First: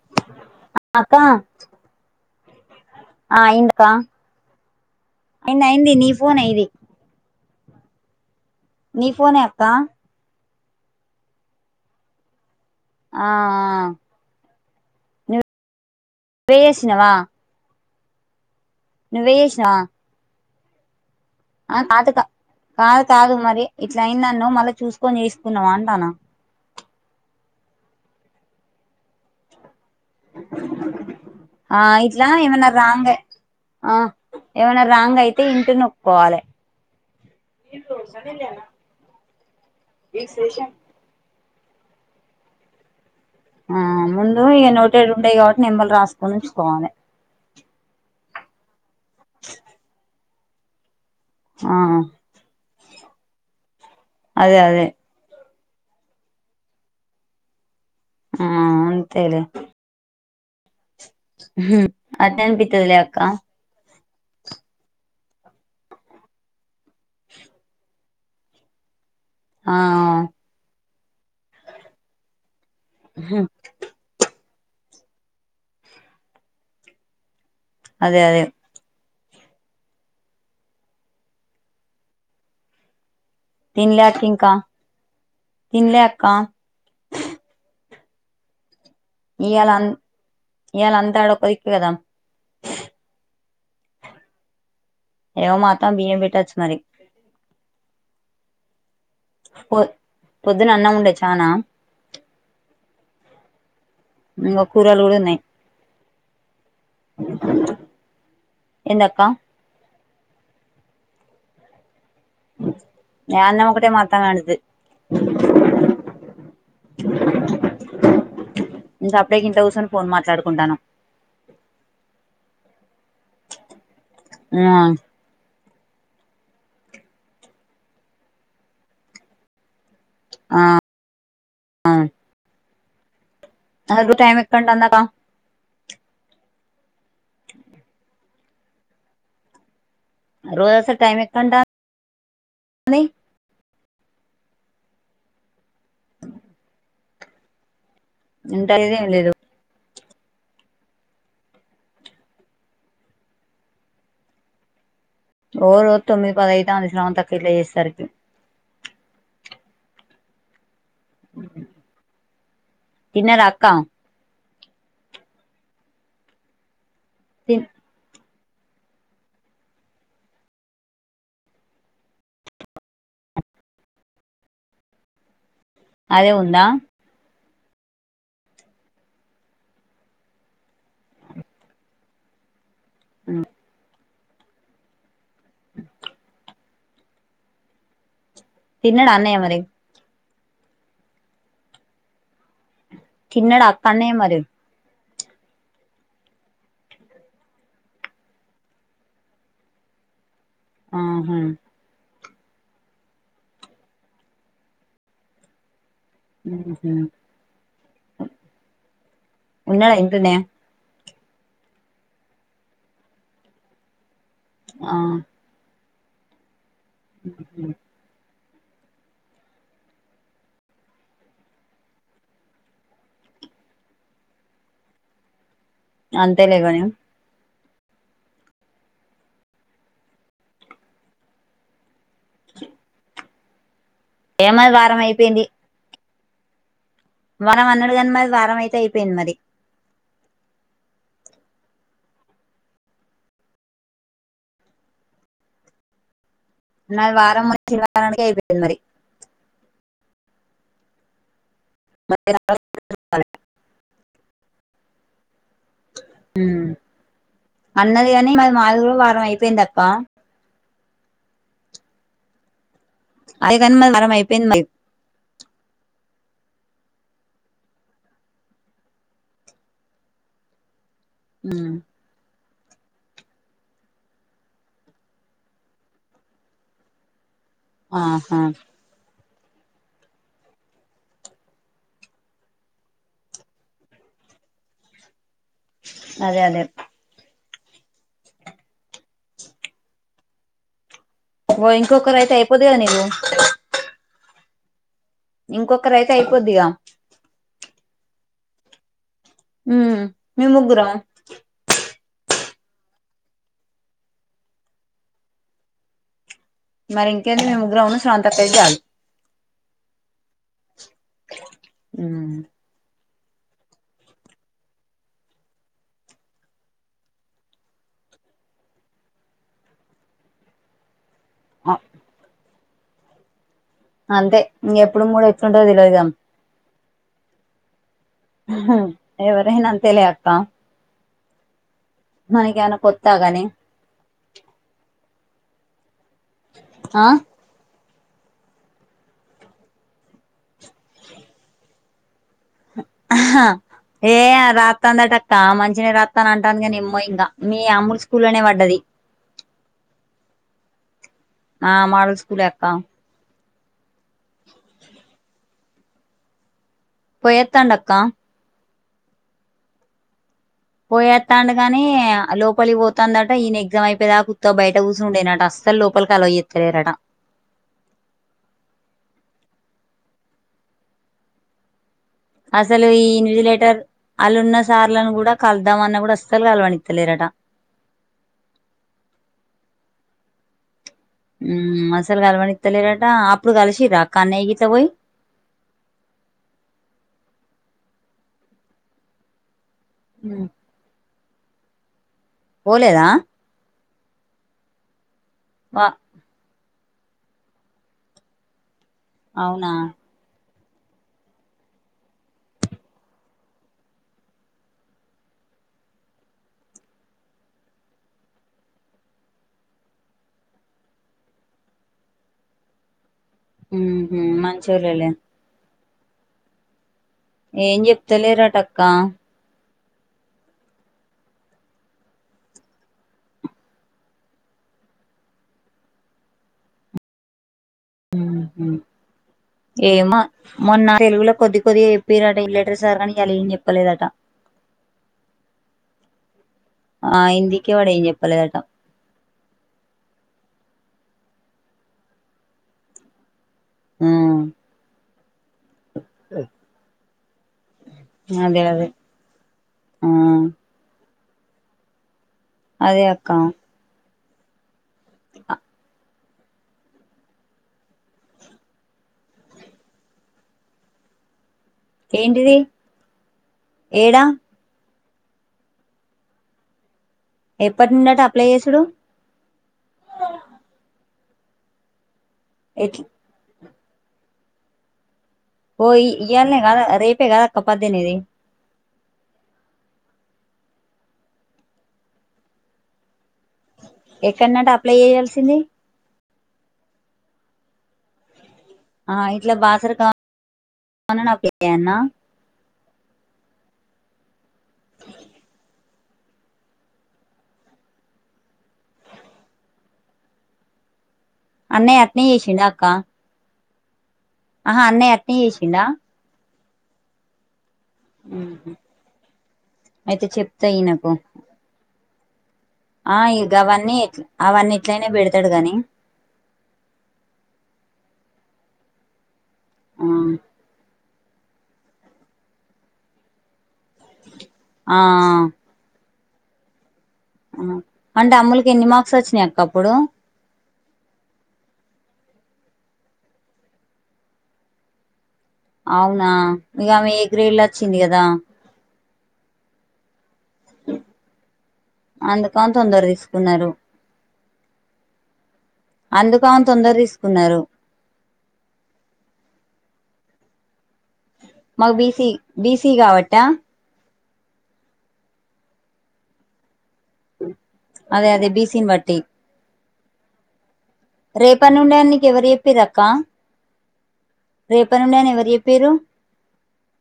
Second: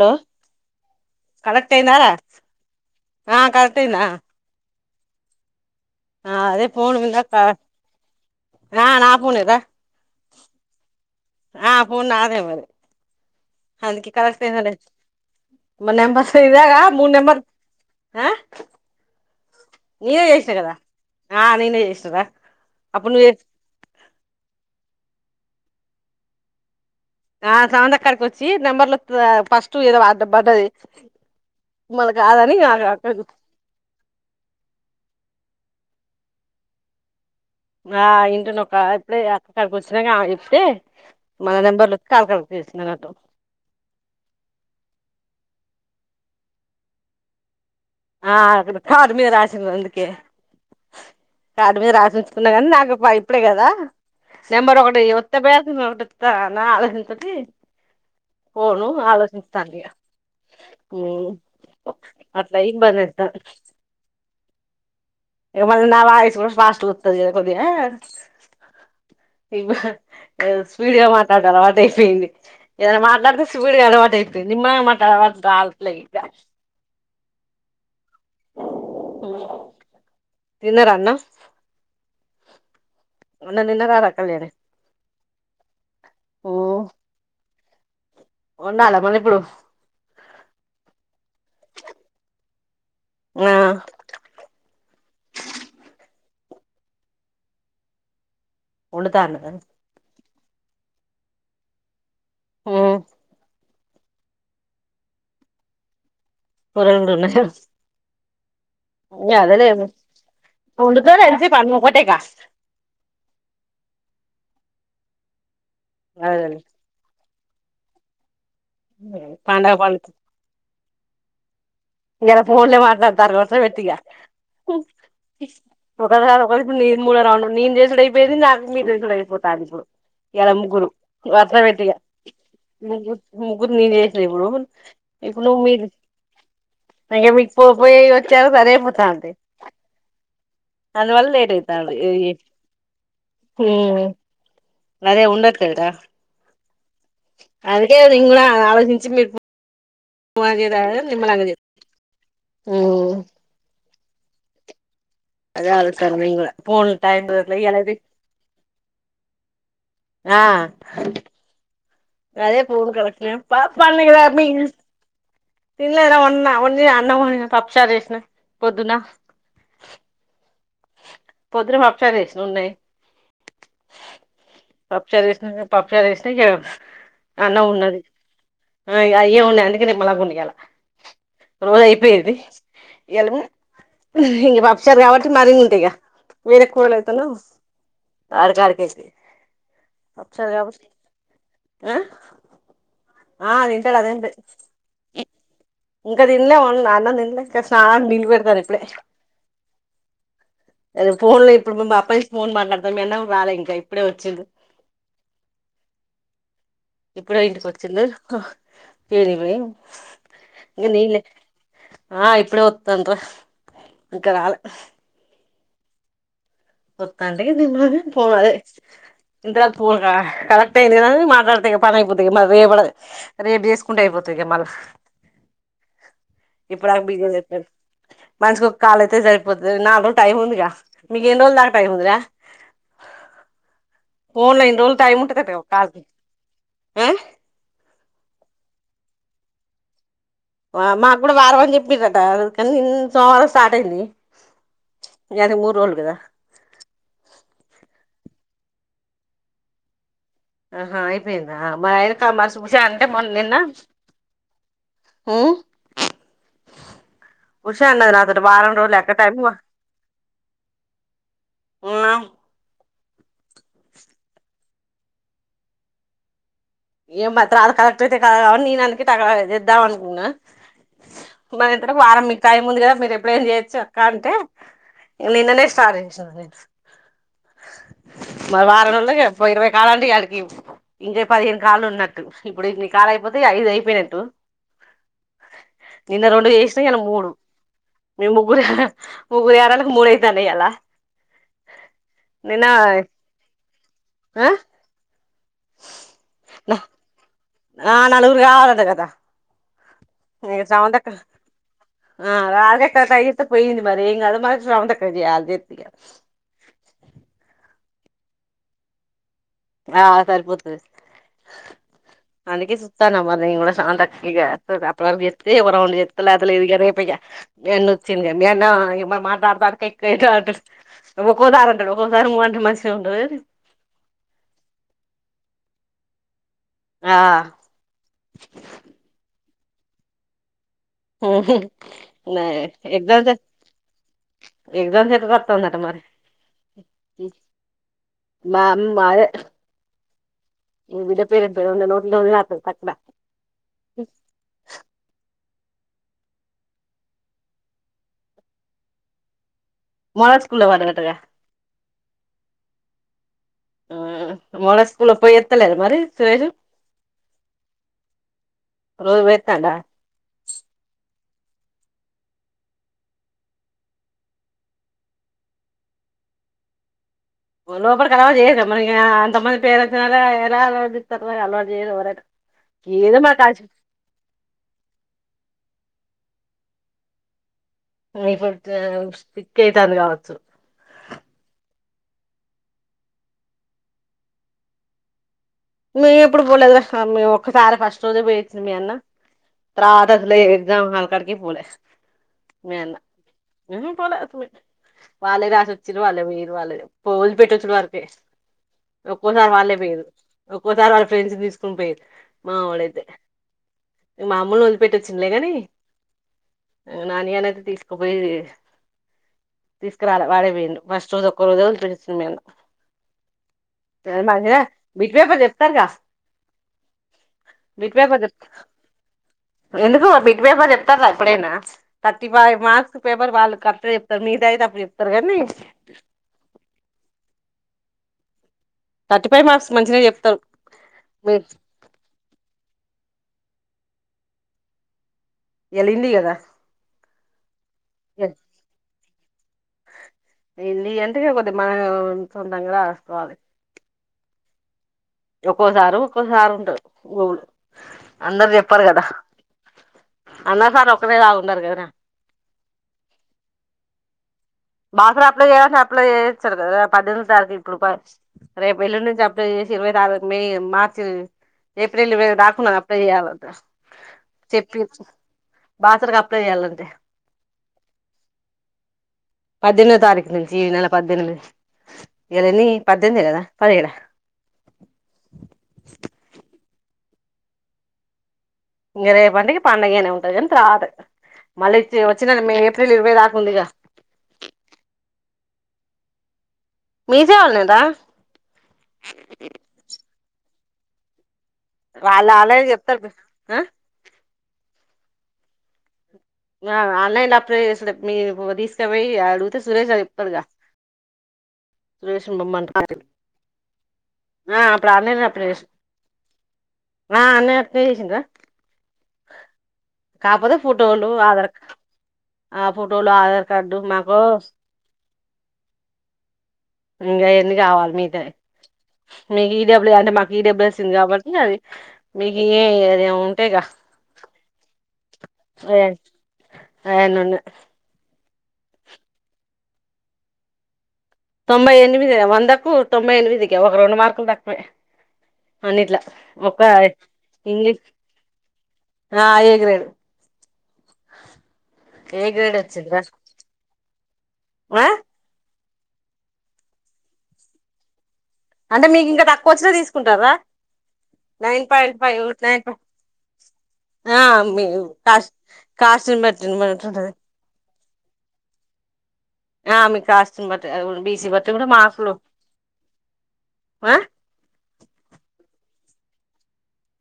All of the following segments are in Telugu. లో అక్క కలెక్ట్ అయిందారా ఆ కనెక్ట్ అయిందకా అయిందా నయింది నీ ఆ ఫోనే ఇది నా నీ నా ఫోనే ఫోనేరా అక్క ఆ ఫోన్ నాదే మరి ఆ అందుకే కనెక్ట్ అయితలేద్ మ నెంబర్స్ నువ్వే ఇవగా చేసినవా మూర్ నెంబర్ ఆ ఎంత చేస్ నేనే చేస్ తె గదా ఆ కాటుకా కాదు అప్పుడు నువ్వు కాదు మరి ఇట్ల అయిందన్నవ్ మళ్ళీ చూస్ సుకొని చేసుకున్నావా అంటన ఆ సమంతక్కకాడికి వచ్చి నెంబర్లు ఒత్ ఫస్ట్ ఏదో అడ్డం పడ్డది ఆ మళ్ళ ఇట్లా కాదని ఏమన్నా రాంగ్ ఆ ఏమన్నా రాంగ్ అయితే ఇంట్ ఇ నోక్కోవాలే ఆ ఇంటునక్క ఇప్పుడే అక్కకాడికి వచ్చినాక ఆమె చేప్తే మన నెంబర్ లక్ కాల్ కరెక్ట్ చేసిందన్నట్టు ఆ ముందు ఇగ నొటెడ్ ఉండయి కాబట్టి నెంబర్లు రాసుకొని ఉంచుకోవాలి ఆ అ కారు మీద రాశ అందుకే కాడ ఆ మీద రాసి ఉంచుకున్నా కానీ నాకు ఇప్పుడే కదా అదే నెంబర్ అదే ఒకటి ఒత్త బ టిత్త నాలా ఎంతది ఆ కోను ఆలోచించస్తానుగా అదేం బ ఇం బందంత మ నా బవిస్ వర్ష వాస్ట్ కొది ఏవ ఆ వీడియో మాట్లాడతారు అట అయిపోయింది ఏదైన్న మాట్లాడుతే శివుడి కి అలవాటైతే సినిమా మా [unintelligible] అదే అదే తిన్నార అన్నం అన్నం తిన్నారారా తిన్లేక్క కళ్యాణి ఇంకా తిన్లే అక్క ఉన్నాళ ఇయాళ అన్ ఇయ్యలా అంతా అడ ఒక్కదిక్కే కదా ఆ ఏవో మా అత్తమ్మ బియం పెట్టచ్చు మరి వొండుతండుతరు పొ పొద్దున అన్నం ఉండే చానా ఉమ్ ఇంగా కూరగయలు గూడ ఉన్నాయ్ [unintelligible] ఏందక్క ఇంగ అదలే వొండుతరు ఎంత సేపు అన్నం ఒటేగా ఏ అన్నమ్మ ఒకటే మా అత్తమ్మ అండుతది [inaudible] [unintelligible] [inaudible] ఇంకా సప్పుడేక ఇంట్ల పండగ కూర్చొని ఫోన్ మాట్లాడుకుంటానం ఇలా ఫోన్లే మాట్లాడ్తార్ వరుస పెట్టిగా ఉమ్ ఒకసారి ఒకడు నీను మూడో రౌండ్ నేను చేసుడు అయిపోయింది నాకు మీరు చేసుడు అయిగిపోతాంది ఇప్పుడు ఇయల ఆ ముగ్గురు వరుస పెట్టిగా ముగ్గు ముగ్గురు నేన్ అసలు చేసిన టైం ఇప్పుడు ఎక్కడికంటాందక్క ఇప్పుడు నువ్ మీరు ఇంకా మీకు పో పోయి వచ్చేరకు సరే అయిపోతా అంటే రోజు అసలు అందు టైం వల్ల లేట్ ఎక్కడికంటాంది అయితాంది ఇ ఉమ్ అదే ఉండట్లేదు రా అది నేన్ కూడా ఉంటలేదు ఏం ఆలోచించుకుని లేదు [unintelligible] నిమ్లగతే ఉమ్ అదే ఓగో రోజు ఆలోచిస్తాన్న తొమ్మి నేను కూడా పదైతాంది ఫోన్లు టైం స్రవంతక్క గిట్ల కుదరట్లే ఇయాలైతే చేసేసరికి ఆ ఉ అదే పూన్ కడక్షిన పడి కమ తిన్లేద ఒ ఒ తిన్ పపుచా చేస్ిన పొద్దునా పొద్దురు పప్ష వేసిన ఉన్నాయి పప్చ వేసిన పపుచ రస్ న అదే ఉందా అన్న ఉన్నది అయే ఉన్నాయి అందుకేేమలా గునిగాలా రోజ అయిపోయేది ఎలము ఇం పప్ సార్ కాబట్టి మరి ేగా మీర కోళయితనా తిన్నడు అన్న్య మరి అచ్చగాబ ఆ చిన్నడక్కనే మరి అ ఇంకా తంలే వా నాన్న తిినలే ఇ బిలు పెడతారు ఇప్పుడే అది ఫన్ ఆహా లో ఇప్పుడు మ అప్పా ఫోన్ మాట్లాడతాం ఎన్న వేల ఇంకా ఇప్పుడే వచ్చింది ఉహు ఇప్పుడు ఇంటికి వచ్చిలేదు చేడిపోయి ఉన్నాడా ఇంట్లోనే నీ ఆ ఇప్పుడ తుంత్ర అక్కనాళ ఆ ఒక్క అండి పోవాలే ఇంతకు కురా కరెక్ట్ అయింది కదా మాట్లాడతే పని అయిపోతుంది రేపడ రేపు చేసుకుంటే అయిపోతంది మళ్ల అంతేలేగాని ఇప్పుడు ఆకు బిజా అయిపోయింది మనసుకి ఒక కాాలయితే సరిపోతుది నాలుగు టైమ్ ఉందిగా మీ ఎన్ని రోజులకు టైం ఉందిరా చె ఫోన్ల ఎన్ని రోజులు టైముంటదట కాల్ కి మనం అన్నడుగాని మరి వారం అయితే అయిపోయింది మరి మాకు కూడా వారం వారం చెప్పిందట కానీ సోమవారం స్టార్ట్ అయిందిది మూడు రోజులు కదా నాది వారం వచ్చింది వారానికి అయిపోయింది మరి ఆం ఆహా అయిపోయింది ఆ మా ఎనకా మర్సి శుభసేన అంటే మొన్న నిన్న ఉం ఉష అన్నది కాని నాతోటి మరి వారం మాది రోజులు కూడా లక్క వారం టైమ్ ఉ అయిపోయింది అక్క ఐదుఅన్నది కానీ మాది వారం అయిపోయింది ఏం మాత్రం అది కరెక్ట్ అయితే కదు నేను అందుకె టక్క చేద్దాం అనుకున్నా మనం ఇద్దరం వారం టైం ఉంది కదా మీరు ఎప్పుడైనా చేయొచ్చు అక్క అంటే నిన్ననే స్టార్ట్ చేసిన నే ఆహా మరి వారం రోజులకే ఓ ఇరవై కావండి ఈయాటికి ఇంకా పదిహేం కాలు ఉన్నట్టు ఇప్పుడు ఇ కాలు అయిపోతే అయిపోయినట్టు నిన్న అదే రెండు అదే చేసినా నను మూడు మీ ముగ్గురు ముగ్గురు ఈ యాలయారంలాకు మూడు యితన్నై ఈయాల ఇంకొకరు అయితే అయిపోదుగా నీవు హ ఇంకొక రైతే అయిపోదిగా ఆ నలుగురు కావాలట కదా ఉం మీ ఇగ ముగ్గురా స్రవంతక్క ఆ రాజక్క సతాయిత్తే పోయింది మరి ఇంగ ఈ నడుమా స్రవంతి అక్క యాడ్ చేదున్ ఇగ మరి ఇంకేది మేము ముగ్గురం ఉన్నాం స్రవంతి అక్క అయితే చాలు ఆ సరిపోద్లే హుమ్ మరి స్రవంతి అక్క ఇగ అప్పటివరకు చేస్తేకూడా రౌం లేకపోతే లేదుగా రేపేఎత్తు మేన్ వచ్చి మేం మా మాట్లాడ తంటే ఒక్కోసారి అంటారు ఒ ఒక్కసారి మూవ అంట మంచి ఉండేది అంతే ఇంగ ఎప్పుడు మూడు వచ్చిండేది లేదని ఆ ఉహూ ఎవరైనా అంతె తేలే అత్త ఏంటది మనకేమన్న కొత్తాగాని ఎక్సాంస్ ఎట్ట రాతందంట మరి ఆ మా మావే మీ బిడ్డ పేరు [inaudible] అహ్హ్ ఏ రాత్తందటక్క ఆమన్ చ్చిన రాత్తా అని అంటాంది గానేమ్మో ఇంగా మీ అమ్ములు స్కూల్లోనే వడ్డది మోడల్ స్కూల్లో వడ్డదటగా ఆ మాడల్ స్కూలే అక్క ఆ మళ స్కూళ్లో పోయి త్తలేదా మరి సురేష్ పొయత్తాండక్కా రోజు పొయ్యెత్తాండా పొయ్యెత్తాండు గానీ లోపలికి పోతాందట ఈయన ఎగ్జామ్ అయిపోయెదాక ఉత్తగ బయట కూసునుడేనటా అస్సలు లోపలికి అలవ్ చేత్తలేరట. లోపటికి అల్లో చెయ్యరు గదా మరి ఇగా అంత మంది పేరెంట్స్ నీ అల్లో ఎలా అల్లో చేత్తర్ రా అల్లో చెయ్యరు ఎవరైన్ అసలు ఈ ఇన్విజిలేటర్ అల్లున్న సార్లను కూడా కలుదాం అన్న కూడ్ అస్సల్ కల్వనిత్తలేరటా. ఇప్పుడు [unintelligible] స్టిక్ అయితాంది కావచ్చు. ఉమ్ అసల్ కలవనిత్తలేరటా అప్పుడు కల్శింరా కన్నయ్య గిట్ల పోయి. మేము ఎప్పుడు పోలేదు రా. ఆ మేము ఒక్కసారే ఫస్ట్ రోజే పోయిచ్చిండు మీ అన్న. తర్వాత అసలే ఎగ్జామ్ హాల్క్ కాడికి పోలే. పోలేదా. ఊ పోలే అసలే. వాళ్ళే వా రాసొచ్చిర్రు వాళ్ళే పోయిర్రు వాళ్ళే వోదిలి పెట్టొచ్చుడు వరకే. ఒక్కోసారి అవునా వాళ్ళే పోయిర్రు. ఒక్కోసారి వాళ్ళ ఫ్రెండ్స్ని తీసుకొని పోయిర్రు మా వోడైతే. మా అమ్ముల్ని వదిలిపెట్టొచ్చిండులే గానీ. నానిగానియితే తీసుకుపోయి తీస్ తీసుకురాలే వాడేపోయిండు. ఫస్ట్ రోజు ఒక్క రోజే వదిలిపెట్టి వచ్చినం మేము. ఊహూ మంచోళ్ళెలే. [unintelligible] చెప్తారుగా ఏం చెప్తలేరటక్కా. ఎందుకూ బిట్ పేపర్ చెప్తార్రా ఎప్పుడైనా. థర్టీ ఫైవ్ మార్క్స్ పేపర్ వాళ్ళు కరెక్ట్గ చెప్తరు. మీదయిటప్పుడు చెప్తరు గానీ. ఉహు ఫైవ్ మార్క్స్ మంచిగా ఏమో చెప్తారు మొన్న తెలుగులో కొద్ది కొద్దిగ చెప్పిర్రటా ఇన్విజిలేటర్ సార్ గానీ ఇయ్యాల ఏం చెప్పలేదటా. ఇయాల హిందీ కదా ఆ ఇందుకే వాడేంచెప్పలేదటా. న ఎంటకే కొద్ది మనం సొంతంగా రా. ఆ ఒక్కోసారు ఒక్కోసారు ఉంటదు. [unintelligible] అందరు అదే చెప్పారు అదే కదా. ఆ అన్నర్ సార్ ఒక్కేలా ఉండరు గద రా అదే అక్కా బాసరా అప్లై చేయమంటే అప్లై చె చారు గదా. పద్దెనిమిది తారీఖు ఇప్పుడు రేపు ఎల్లుండి నుంచి అప్లై చేసి ఇరవై తారీఖు మే మార్చి ఏప్రిల్ ఇరవై ఐదు ఏంటిది దాక ఉన్నద్ అప్లై చెయ్యాలంటా. ఏడా చెప్పిర్ బాసరకు అప్లై చేయాలంటే. ఎప్పటి నుండట అప్లై చేశుడు. పద్దెనిమిదో తారీఖు నుంచీ. ఈ నెల పద్దెనిమిది. ఇయ్యాల ఎన్ని ఎట్ పద్దెనినిమిదే కదా పదిగేడ ఓ ఇ ఇయ్యాలనే కాదా రేపే కాదక్క పడ్డెనిమిది ఇంగ రేపుంటే పండగనే ఉంటుంది అని రాదు మళ్ళీచ్చ వచ్చిన ఏప్రిల్ ఇరవై దాకా ఉందిగా ఎక్కడన్నట అప్లై చేయల్సింది మీ సేవ ళ్లేనారా అ ఇట్లా బాసర కా అన వాళ్ళు ఆల్రెడీ చెప్పు తారు హ ఆన్లైన్ ల అప్లై చేసుడే మీ తీసుకపోయి అడిగితే సురేష్ గాడు చెప్పాడుగా అన్నయ అట్నే చేేసిిందా అక్కా ఆ ఆహా అన్నయ్య అట్నే చేసిిండా నా అన్నయ్య కే చేసిండు రా అయితే కాపోతే చెప్తా ఫోటోలు ఈయనకు ఆధార్ ఆ ఫోటోలు ఆ ఆధార్ ఇగ కార్డు అవన్నీ మాకు ఇట్ల అవన్నీ ఇట్లనే బడతు ఎత్తాడుగాని ఇంకా ఎన్ని కావాలి మీద మీకు ఈడబ్్యూ అంటే మాకు ఈడబ్ల్యూ వస్తుంది కాబటి ఇ అవి మీకు ఏ అదిే ఉంటేగా ఆ ఆనన్న అంటే అమ్ములకి ఎన్ని మార్క్స్ వచ్చినాయి అక్కప్పుడు తొంభై ఎనిమిది వందకు తొంభై ఎనిమిదికి ఒక రెండు మార్కులు తక్కువే అన్నిట్లా అవునా ఒక ఇక ఆమె ఎగరేళ్ళ ఇంగ్లీష్ వచ్చింది కదా ఆ ఏగ్రేను ఏ గ్రేడ్ అందుకని వచ్చిందిరా తొందర తీసుకున్నారు ఆ అందుకు అని తొందర తీసుకున్నారు అంటే మీకు ఇంకా తక్కువ వచ్చినా తీసుకుంటారా నైన్ మాకు పాయింట్ బీస ఫైవ్ నైన్ బీసీ కాబట్టా ఆ మీ కాశ కాశపటి మ అదే అదే బీసన్ వాట్టటి అ మీ కాస్తు రేపని ఉండేని నీకు ఎవరు చెప్పి రక్క ఆ రేప ను ఉండే అని ఎవరు చెప్పి పరు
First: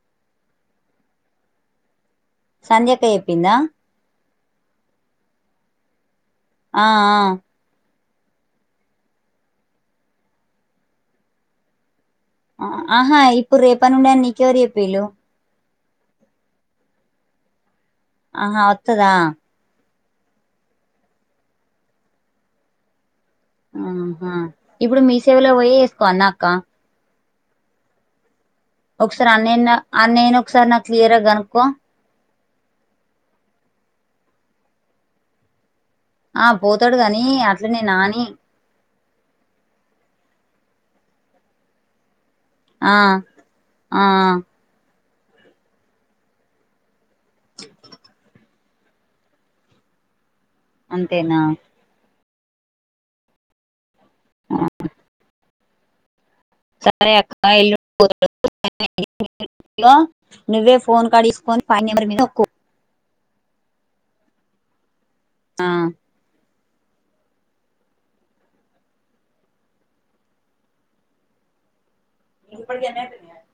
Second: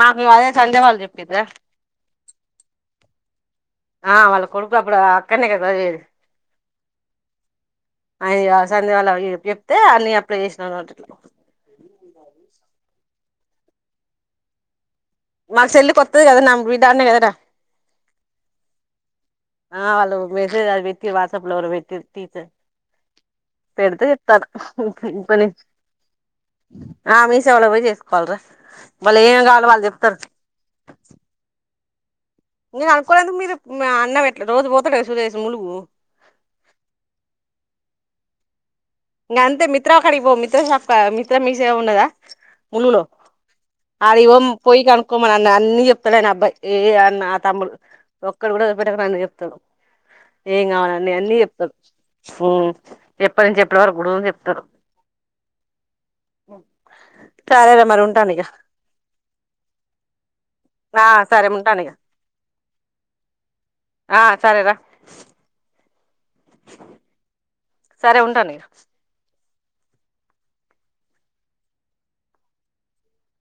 మాకు అదే సంధ్య వాల్ చెప్పిదా సంధ్యక్క చెప్పిందా ఆ వాళ్ళ కొడుకు అప్పుడు అక్కనే కదా సదివేది ఆ అయ్యో సంధ్య వాళ అయ్యక్ చెప్తే అన్ని అప్లై చేసినరు వాలు ఆహా ఇప్పుడు రేపనుండన్ నీకెవరు చెప్పిళ్ళు మా చెల్లి కొత్తది కదా నా బిడ్డ ఆడ్నే కదా ఆహా వత్తదా ఆ వాళ్ళు మెసేజ్ అని పెట్టి వాట్సాప్ లో ఒకరు పెట్టిచి ఆహా ఇప్పుడు మీ సేవలో పోయి ఎత్తుకోవల్న అక్కా మీసేవ లో పోయి చేసుకోవాల్రా ఒకసార్ అన్నయ అన్నయన్ ఒకసారి క్లియర్గ కనుక్కోవ నేను అనుకోలేదు మీరు ఇప్ అన్న ఇట్ట రోజు పోతాడు కద సురేశు మునుపు ఆ పోతాడు కానీ అట్లనే నాని ఇంగంతే మిత్ర కాడికి పో మిత్ర షాప్ మిత్ర మీసేవ ఉండదా మున్ను ఆ లో ఆ ఆటికి పోమ్ పోయి కన్ ఉక్కో మన్న అన్ని చెప్తాడు ఆయన అబ్బాయ్ ఏ అన్న ఆ తమ్ముడు ఒక్కడు కూడ వదిలిపెట్టకుండా అన్ని చెప్తాడు ఏం కావాలనీ అన్నీ అంతేనా చెప్తడు హుమ్ చెప చెపల్ రు రోజు చెప్తరు సరే అక్క ఎల్ సరేరా మరి ఉంటాను ఇక నువ్వే ఆ ఫోన్ కార్డు సరే తీసుకొని ఉంటాను ఫైన్ ఇక నెంబర్కు ఆ సరేరా ఆ సరే ఉంటానిగా ఇప్పుడు కేనా బిర్యానీ